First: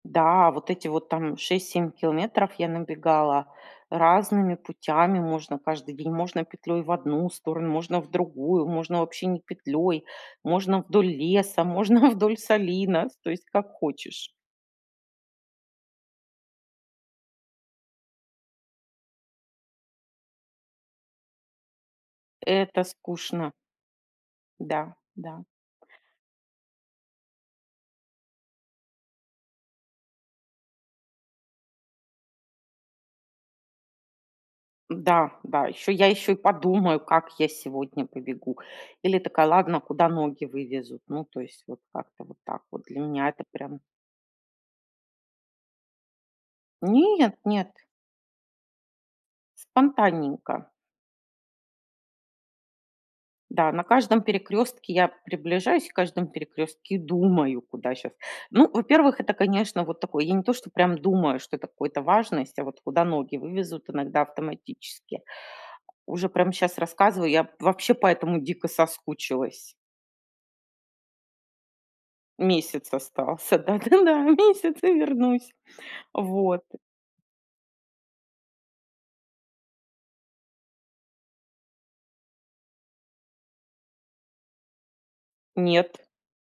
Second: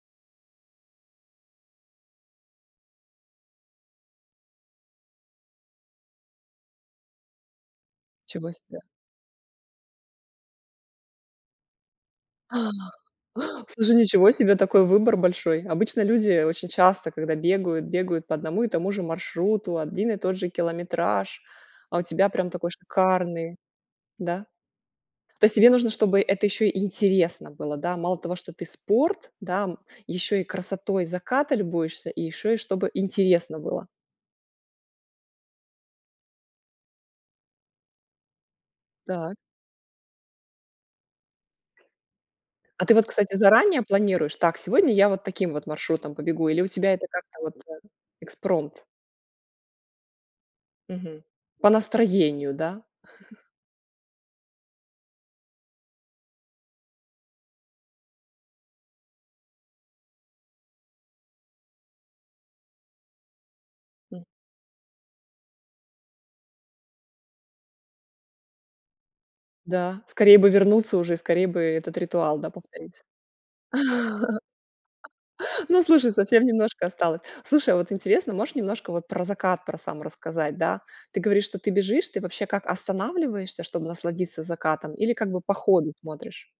Да, вот эти вот там 6-7 километров я набегала разными путями. Можно каждый день, можно петлей в одну сторону, можно в Ничего другую, себе. можно вообще не петлей, можно вдоль леса, можно вдоль А. солина, с то есть как Слушай. хочешь. Ничего себе такой выбор большой. Обычно люди очень часто, когда бегают, бегают по одному и тому же маршруту, один и тот же километраж, а у тебя прям такой Это скучно. шикарный. Да? Да да. То есть, тебе нужно, чтобы это ещё интересно было, да? Мало того, что ты спорт, да, м, еще и красотой заката любуешься, и ещё и чтобы интересно было. Да да, ещё я ещё и подумаю, как я сегодня побегу. Или Так. такая: "Ладно, куда ноги вывезут?" Ну, то есть, вот как-то вот так вот. А ты Для вот, меня кстати, это прям заранее планируешь: "Так, сегодня я вот таким вот маршрутом побегу", или у тебя это Нет как-то вот, нет. э экспромт? Спонтанненько. Мгм. По настроению, да? Да на каждом перекрестке я приближаюсь каждом перекрестке и думаю: "Куда щас?" Ну, во-первых, это, конечно, вот такое, я не то, что прям думаю, что это какой-то важность, а вот куда ноги вывезут иногда автоматически. Уже прям щас рассказываю, я вообще по этому дико соскучилась. Да, скорее бы вернуться уже, и скорее бы этот ритуал, да, Месяц повторить. остался, да-да-да, месяц и вернусь. Ну, слушай, совсем Вот. немножко осталось. Слушай, а вот интересно, можешь немножко про закат про сам рассказать, да? Ты говоришь, что ты бежишь, ты вообще как останавливаешься, чтоб насладиться закатом? Или как бы по ходу Нет. смотришь?